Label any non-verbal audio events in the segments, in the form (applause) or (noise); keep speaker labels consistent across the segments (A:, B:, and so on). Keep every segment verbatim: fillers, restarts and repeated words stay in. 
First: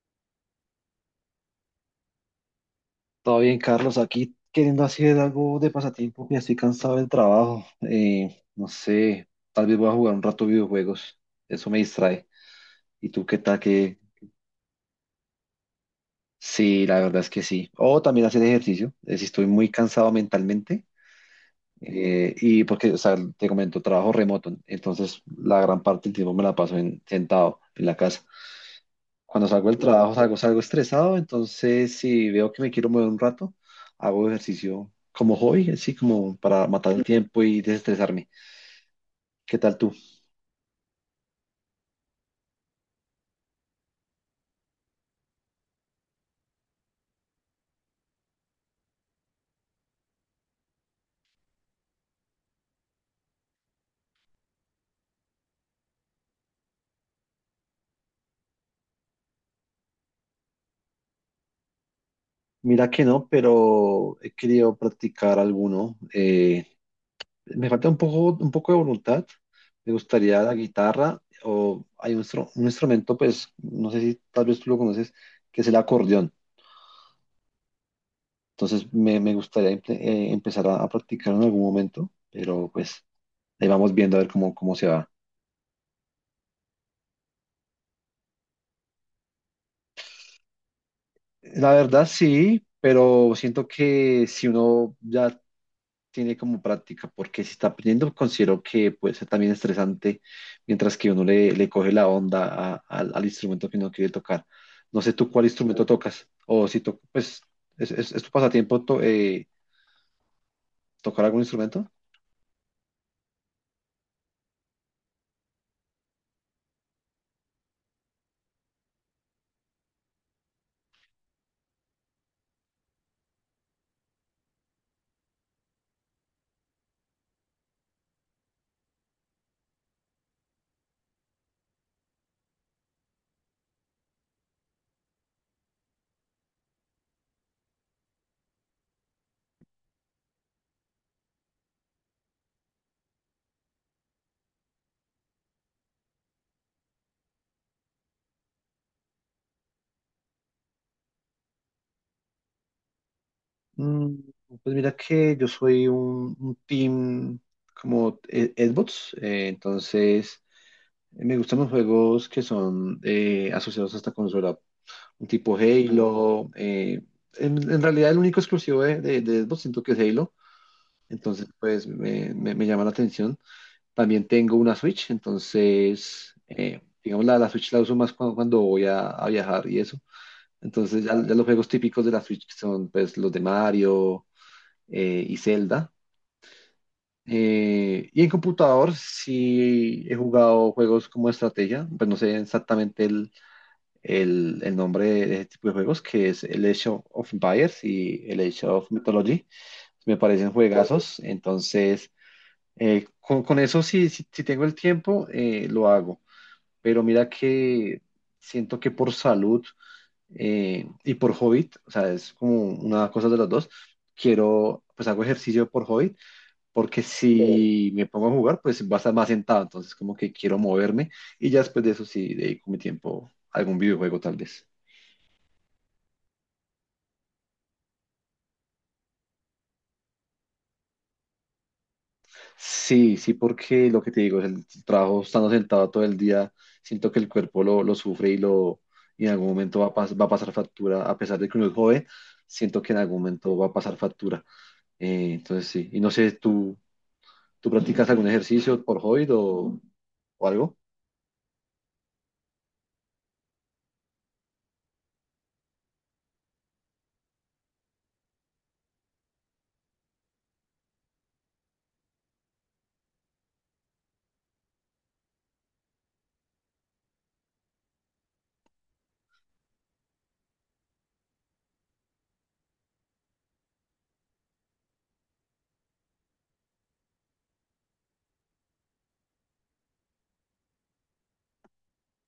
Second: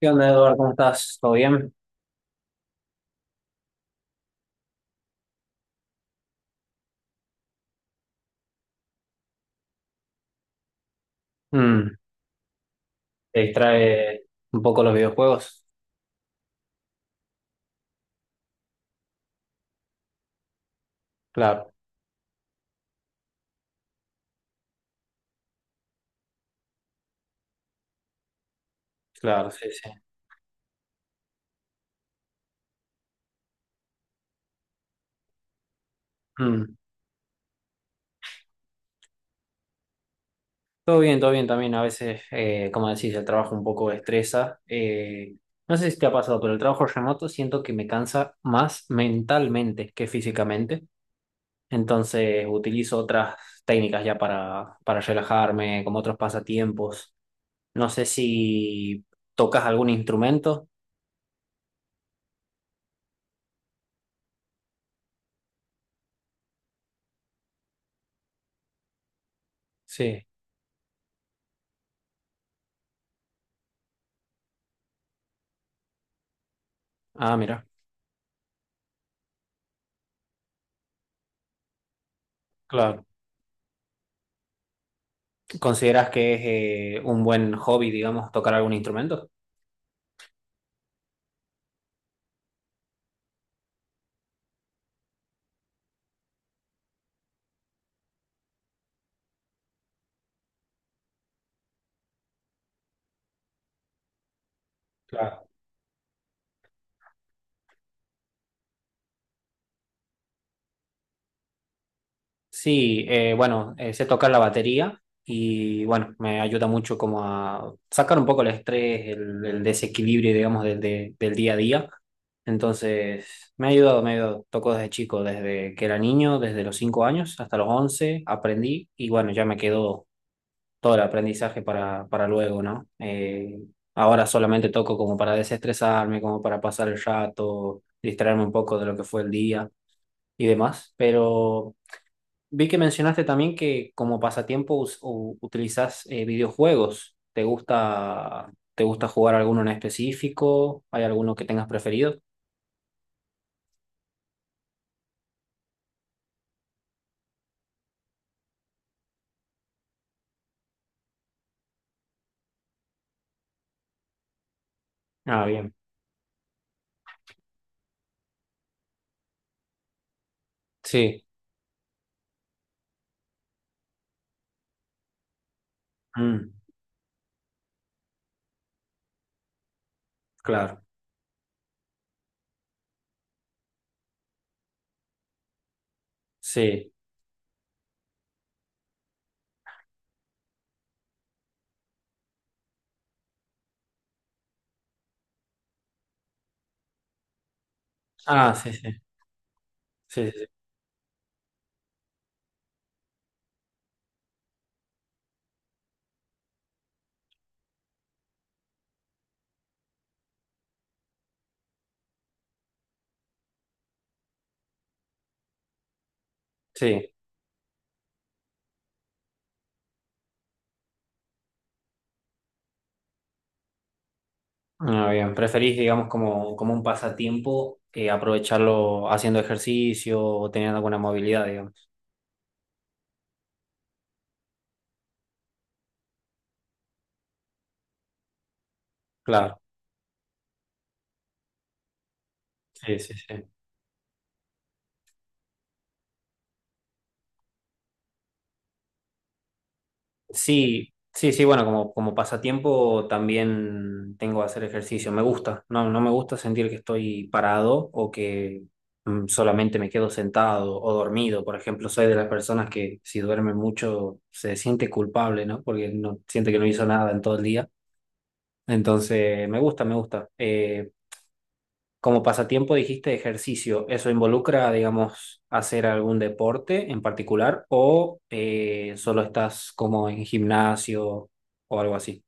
A: ¿Qué onda, Eduardo? ¿Cómo estás? ¿Todo bien?
B: Todo bien, Carlos, aquí queriendo hacer algo de pasatiempo, ya estoy cansado del trabajo. Eh, no sé, tal vez voy a jugar un rato videojuegos, eso me
A: Mm,
B: distrae. ¿Y tú qué
A: ¿te
B: tal que?
A: distrae un poco los videojuegos?
B: Sí, la verdad es que sí. O también hacer ejercicio, eh, si estoy muy cansado mentalmente.
A: Claro,
B: eh, y porque, o sea, te comento, trabajo remoto, entonces la gran parte del tiempo me la paso en- sentado en la casa. Cuando
A: claro, sí,
B: salgo del
A: sí.
B: trabajo salgo, salgo estresado, entonces si veo que me quiero mover un rato, hago ejercicio como hobby, así como para
A: Mm.
B: matar el tiempo y desestresarme. ¿Qué tal tú?
A: Todo bien, todo bien también. A veces, eh, como decís, el trabajo un poco estresa. Eh, no sé si te ha pasado, pero el trabajo remoto siento que me cansa más mentalmente que físicamente. Entonces utilizo otras técnicas ya para, para relajarme, como otros pasatiempos. No sé si tocas algún instrumento.
B: Mira que no, pero he querido practicar alguno. Eh, me falta un poco, un poco de voluntad. Me
A: Sí.
B: gustaría la guitarra o hay un, instru- un instrumento, pues no sé si tal vez tú lo conoces, que es el acordeón.
A: Ah, mira.
B: Entonces me, me gustaría empe- eh, empezar a, a practicar en algún momento, pero pues
A: Claro.
B: ahí vamos viendo a ver cómo, cómo se va.
A: ¿Consideras que es eh, un buen hobby, digamos, tocar algún instrumento?
B: La verdad sí, pero siento que si uno ya tiene como práctica, porque si está aprendiendo, considero que puede ser también estresante, mientras que uno le, le coge la onda a- al al instrumento que uno quiere tocar. No sé tú cuál
A: Claro.
B: instrumento tocas, o si tocas, pues, ¿es, es, es tu pasatiempo to- eh, tocar algún instrumento?
A: Sí, eh, bueno, eh, sé tocar la batería y bueno, me ayuda mucho como a sacar un poco el estrés, el, el desequilibrio, digamos, del, de- del día a día. Entonces, me ha ayudado, me ha ayudado. Toco desde chico, desde que era niño, desde los cinco años hasta los once aprendí y bueno, ya me quedó todo el aprendizaje para, para luego, ¿no? Eh, ahora solamente toco como para desestresarme, como para pasar el rato, distraerme un poco de lo que fue el día y demás, pero vi que mencionaste también que como pasatiempo us- u- utilizas eh, videojuegos. ¿Te gusta, te gusta jugar alguno en específico? ¿Hay alguno que tengas preferido?
B: Mm, pues mira que yo soy un, un team como eh, Xbox, eh, entonces... eh, Me gustan los juegos que son eh, asociados hasta consola, un
A: Ah,
B: tipo
A: bien.
B: Halo. eh, en, en realidad el único exclusivo de, de, de Xbox siento que es Halo,
A: Sí.
B: entonces pues me, me- me llama la atención. También tengo una Switch, entonces
A: Mm,
B: eh, digamos la, la Switch la uso más cuando, cuando voy a, a viajar y eso.
A: claro.
B: Entonces ya, ya los juegos típicos de la Switch que son pues los de Mario eh, y Zelda.
A: Sí.
B: Eh, y en computador sí he jugado juegos como estrategia, pues no sé exactamente el el, el nombre de ese tipo de juegos, que es el Age of of Empires y el
A: Ah,
B: Age
A: sí,
B: of
A: sí.
B: Mythology. Me
A: Sí, sí, sí.
B: parecen juegazos, entonces eh, con, con eso si, si, si tengo el tiempo, eh, lo hago. Pero mira que siento que por salud eh, y por hobby, o sea, es como una cosa de las dos, quiero, pues hago ejercicio por hobby, porque,
A: Sí.
B: sí, si me pongo a jugar, pues va a estar más sentado, entonces como que quiero moverme y ya después de eso sí dedico mi tiempo a algún videojuego tal vez.
A: Ah, bien, preferís, digamos, como, como un pasatiempo eh, aprovecharlo haciendo ejercicio o teniendo alguna movilidad, digamos.
B: Sí, sí, porque lo que te digo es el trabajo estando sentado todo el día, siento que el cuerpo lo, lo sufre y lo y en algún
A: Claro,
B: momento va a, pas- va a pasar factura, a pesar de que uno es joven, siento que
A: sí,
B: en
A: sí,
B: algún
A: sí.
B: momento va a pasar factura. Eh, entonces sí, y no sé, ¿tú, tú practicas algún ejercicio por hobby o, o algo?
A: Sí, sí, sí, bueno, como, como pasatiempo también tengo que hacer ejercicio. Me gusta, no, no me gusta sentir que estoy parado o que mm, solamente me quedo sentado o dormido. Por ejemplo, soy de las personas que si duerme mucho se siente culpable, ¿no? Porque no siente que no hizo nada en todo el día. Entonces, me gusta, me gusta. Eh, Como pasatiempo dijiste ejercicio, ¿eso involucra, digamos, hacer algún deporte en particular o eh, solo estás como en gimnasio o algo así?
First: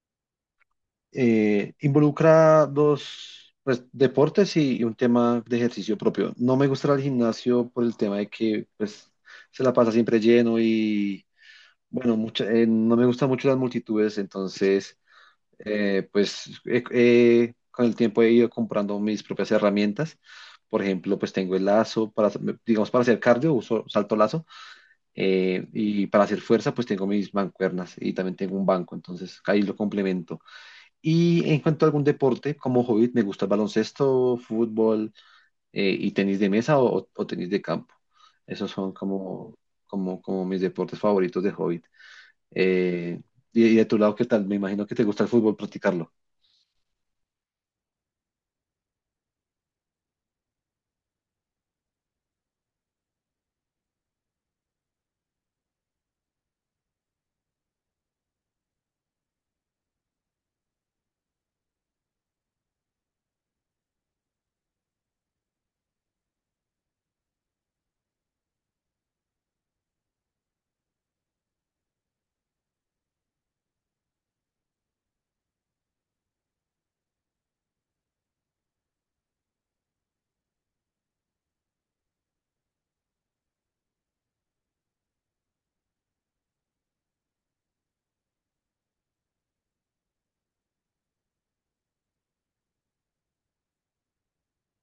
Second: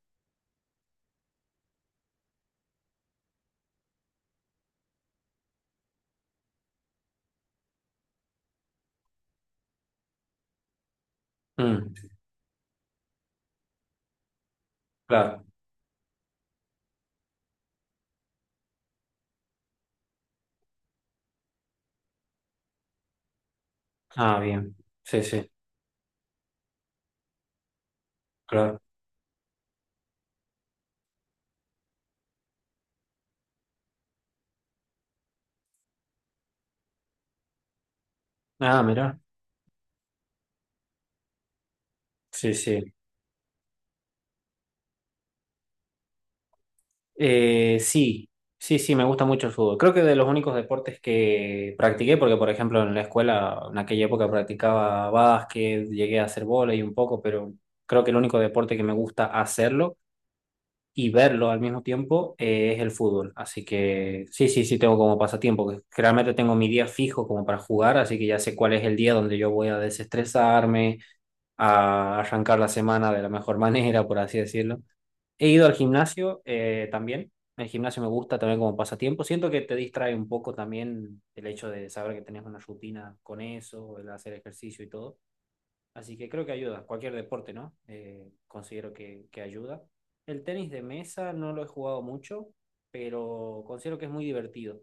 B: Eh, involucra dos pues, deportes y, y un tema de ejercicio propio. No me gusta el gimnasio por el tema de que pues, se la pasa siempre lleno.
A: Mm,
B: Bueno, mucha- eh, no me gustan mucho las multitudes, entonces,
A: claro.
B: eh, pues he- he- con el tiempo he ido comprando mis propias herramientas. Por ejemplo, pues tengo el lazo para, hacer- digamos, para hacer cardio, uso salto
A: Ah,
B: lazo,
A: bien. Sí, sí,
B: eh, y para hacer fuerza, pues tengo mis mancuernas y también tengo un
A: claro.
B: banco, entonces ahí lo complemento. Y en cuanto a algún deporte, como hobby, me gusta el baloncesto, fútbol, eh, y tenis de mesa o, o tenis de campo. Esos
A: Ah,
B: son
A: mira.
B: como, como, como mis deportes favoritos de hobby.
A: Sí, sí.
B: Eh, y, y de tu lado, ¿qué tal? Me imagino que te gusta el fútbol, practicarlo.
A: Eh, sí, sí, sí, me gusta mucho el fútbol. Creo que de los únicos deportes que practiqué, porque por ejemplo en la escuela, en aquella época practicaba básquet, llegué a hacer vóley un poco, pero creo que el único deporte que me gusta hacerlo y verlo al mismo tiempo eh, es el fútbol. Así que sí, sí, sí tengo como pasatiempo, que realmente tengo mi día fijo como para jugar, así que ya sé cuál es el día donde yo voy a desestresarme, a arrancar la semana de la mejor (laughs) manera, por así decirlo. He ido al gimnasio eh, también. El gimnasio me gusta también como pasatiempo. Siento que te distrae un poco también el hecho de saber que tenés una rutina con eso, el hacer ejercicio y todo. Así que creo que ayuda, cualquier deporte, ¿no? Eh, considero que, que ayuda. El tenis de mesa no lo he jugado mucho, pero considero que es muy divertido.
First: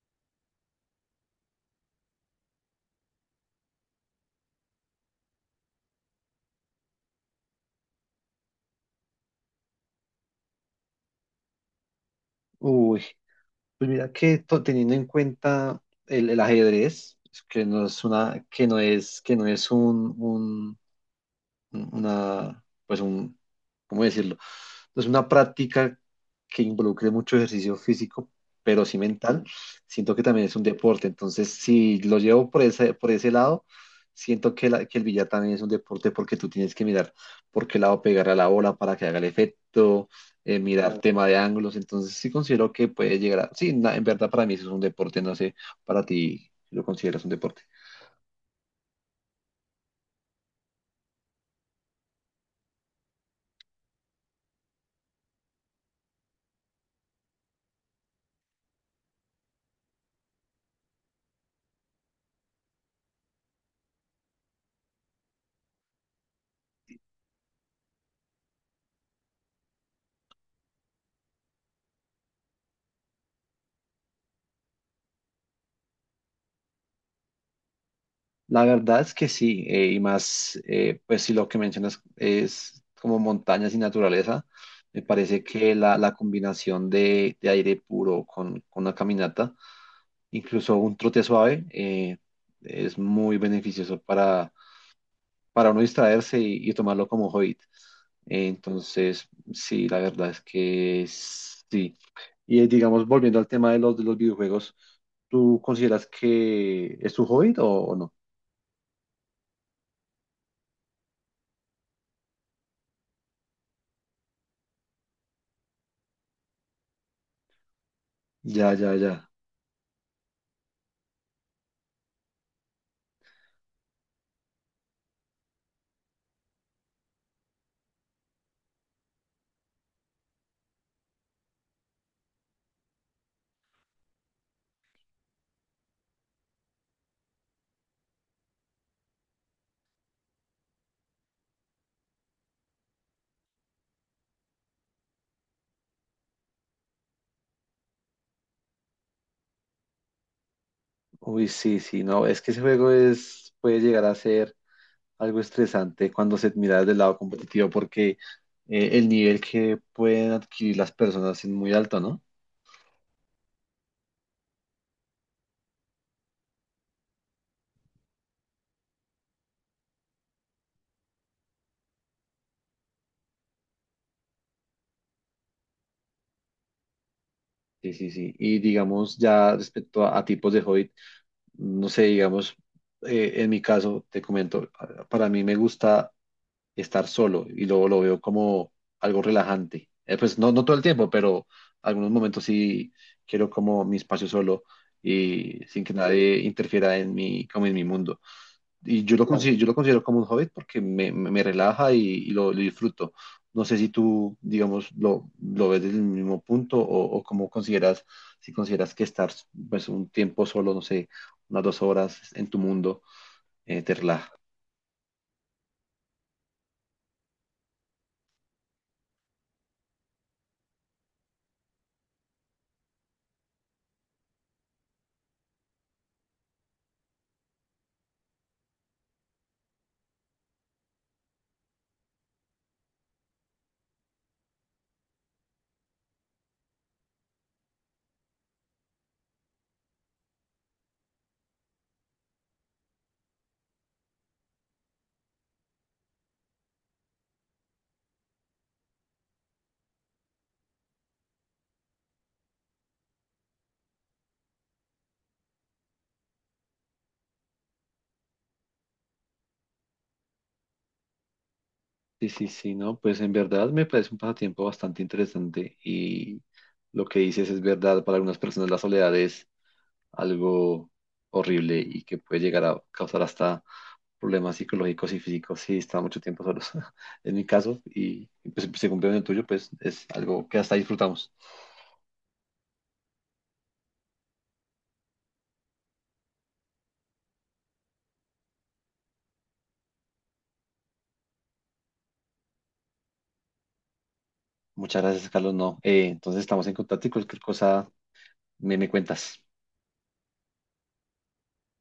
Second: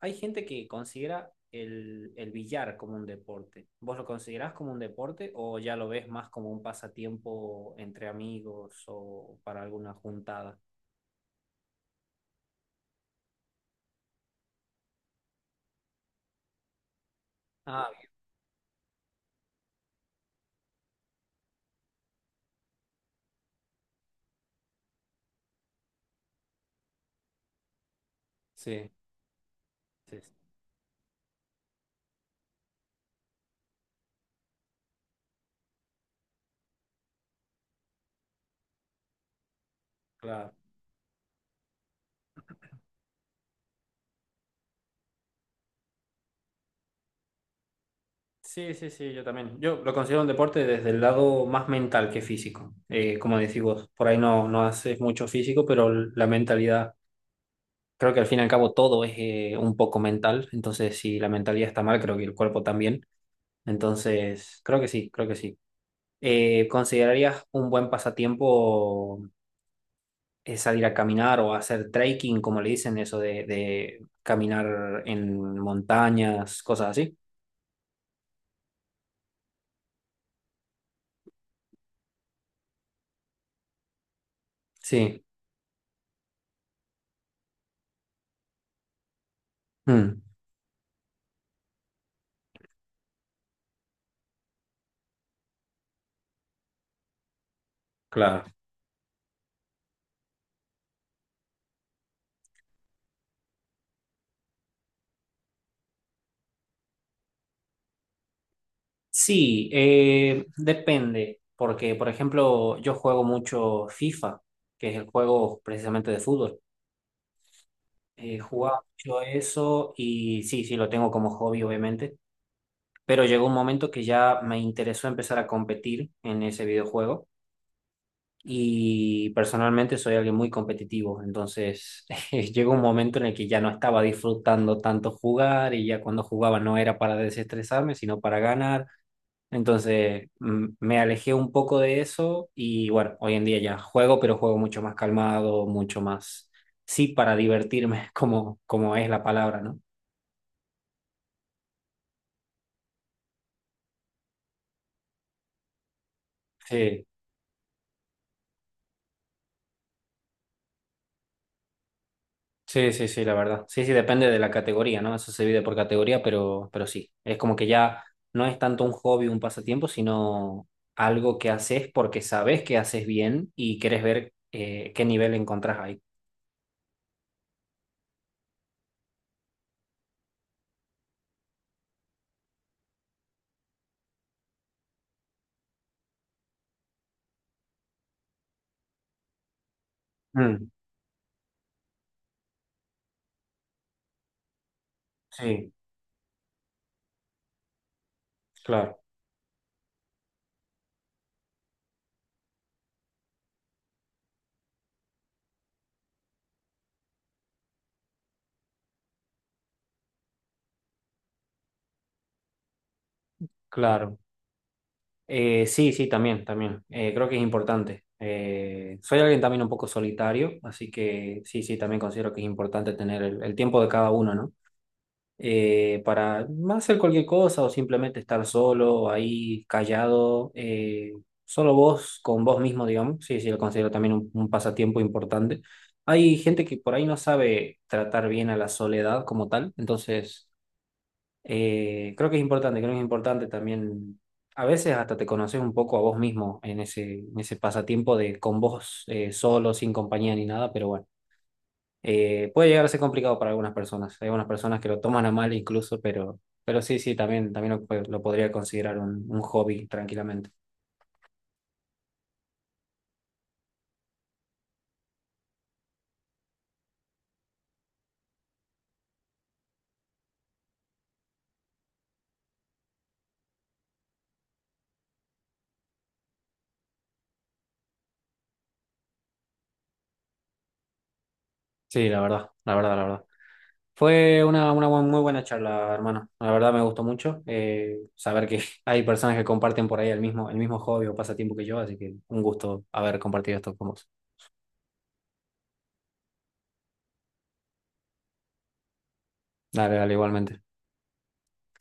A: Hay gente que considera el, el billar como un deporte. ¿Vos lo considerás como un deporte o ya lo ves más como un pasatiempo entre amigos o para alguna juntada?
B: Uy, pues mira que to- teniendo en cuenta el, el ajedrez, que no
A: Ah,
B: es
A: bien.
B: una, que no es, que no es un, un- una, pues un, ¿cómo decirlo? Entonces, una práctica que involucre mucho ejercicio físico, pero
A: Sí,
B: sí mental, siento
A: sí,
B: que
A: sí,
B: también es un deporte. Entonces, si lo llevo por ese, por ese lado, siento que, la- que el billar también es un deporte porque tú tienes que mirar por qué lado pegar a la bola para que haga el efecto,
A: claro.
B: eh, mirar tema de ángulos. Entonces, sí considero que puede llegar a. Sí, na- en verdad para mí eso es un deporte, no sé, ¿para ti lo consideras un deporte?
A: Sí, sí, sí, yo también. Yo lo considero un deporte desde el lado más mental que físico. Eh, como decís vos, por ahí no, no haces mucho físico, pero l- la mentalidad, creo que al fin y al cabo todo es eh, un poco mental. Entonces, si la mentalidad está mal, creo que el cuerpo también. Entonces, creo que sí, creo que sí. Eh, ¿considerarías un buen pasatiempo eh, salir a caminar o hacer trekking, como le dicen, eso de, de caminar en montañas, cosas así?
B: La verdad es que sí, eh, y más, eh, pues si lo que mencionas es como montañas y naturaleza, me
A: Sí,
B: parece que la, la combinación de, de aire puro con, con una caminata,
A: mm,
B: incluso un trote suave, eh, es muy beneficioso para, para uno distraerse y, y tomarlo como hobby. Eh,
A: claro.
B: Entonces, sí, la verdad es que sí. Y eh, digamos, volviendo al tema de los, de los videojuegos, ¿tú consideras que es tu hobby o o no?
A: Sí, eh, depende, porque por ejemplo yo juego mucho FIFA, que es el juego precisamente de fútbol. Eh,
B: Ya,
A: jugaba
B: ya,
A: mucho
B: ya.
A: eso y sí, sí, lo tengo como hobby obviamente, pero llegó un momento que ya me interesó empezar a competir en ese videojuego y personalmente soy alguien muy competitivo, entonces (laughs) llegó un momento en el que ya no estaba disfrutando tanto jugar y ya cuando jugaba no era para desestresarme, sino para ganar. Entonces mm, me alejé un poco de eso y bueno, hoy en día ya juego, pero juego mucho más calmado, mucho más, sí, para divertirme, (laughs) como, como es la palabra, ¿no?
B: Uy, sí, sí, no, es que ese juego es, puede llegar a ser algo estresante cuando se mira desde el
A: Sí,
B: lado competitivo porque eh, el nivel que pueden adquirir las personas es muy alto, ¿no?
A: sí, sí, sí, la verdad. Sí, sí, depende de la categoría, ¿no? Eso se divide por categoría, pero, pero sí, es como que ya no es tanto un hobby, un pasatiempo, sino algo que haces porque sabes que haces bien y querés ver eh, qué nivel encontrás ahí.
B: Sí, sí, sí. Y digamos, ya respecto a, a tipos de hobby, no sé, digamos, eh, en mi caso, te comento, para mí me gusta estar solo y luego lo veo como algo relajante. Eh, pues no, no
A: Mm,
B: todo el tiempo, pero algunos momentos sí quiero como mi espacio solo y
A: sí,
B: sin que nadie interfiera en mi, como en mi mundo.
A: claro,
B: Y yo lo Claro. considero, yo lo considero como un hobby porque me, me- me relaja y, y lo, lo disfruto. No sé si tú, digamos, lo, lo ves desde el mismo punto o, o cómo consideras, si consideras que estar pues, un tiempo solo, no sé, unas dos horas en tu mundo, eh, te
A: claro.
B: relaja.
A: Eh, sí, sí, también, también. Eh, creo que es importante. Eh, soy alguien también un poco solitario, así que sí, sí, también considero que es importante tener el, el tiempo de cada uno, ¿no? Eh, para más hacer cualquier cosa o simplemente estar solo, ahí, callado, eh, solo vos, con vos mismo, digamos. Sí, sí, lo considero también un, un pasatiempo importante. Hay gente que por ahí no sabe tratar bien a la soledad como tal, entonces... Eh, creo que es importante, creo que es importante también. A veces hasta te conoces un poco a vos mismo en ese, en ese pasatiempo de con vos eh, solo, sin compañía ni nada, pero bueno, eh, puede llegar a ser complicado para algunas personas. Hay algunas personas que lo toman a mal incluso, pero, pero sí, sí, también, también lo, lo podría considerar un, un hobby tranquilamente.
B: Sí, sí, sí, no, pues en verdad me parece un pasatiempo bastante interesante y lo que dices es verdad, para algunas personas la soledad es algo horrible y que puede llegar a causar hasta problemas psicológicos y físicos si está mucho tiempo solos. (laughs) En mi caso, y pues se cumplió en el tuyo, pues es algo que hasta disfrutamos.
A: Sí, la verdad, la verdad, la verdad. Fue una, una bu- muy buena charla, hermano. La verdad me gustó mucho eh, saber que (laughs) hay personas que comparten por ahí el mismo, el mismo hobby o pasatiempo que yo, así que un gusto haber compartido esto con vos.
B: Muchas gracias, Carlos, no. eh, entonces estamos en contacto y cualquier cosa me, me cuentas.
A: Dale, dale, igualmente.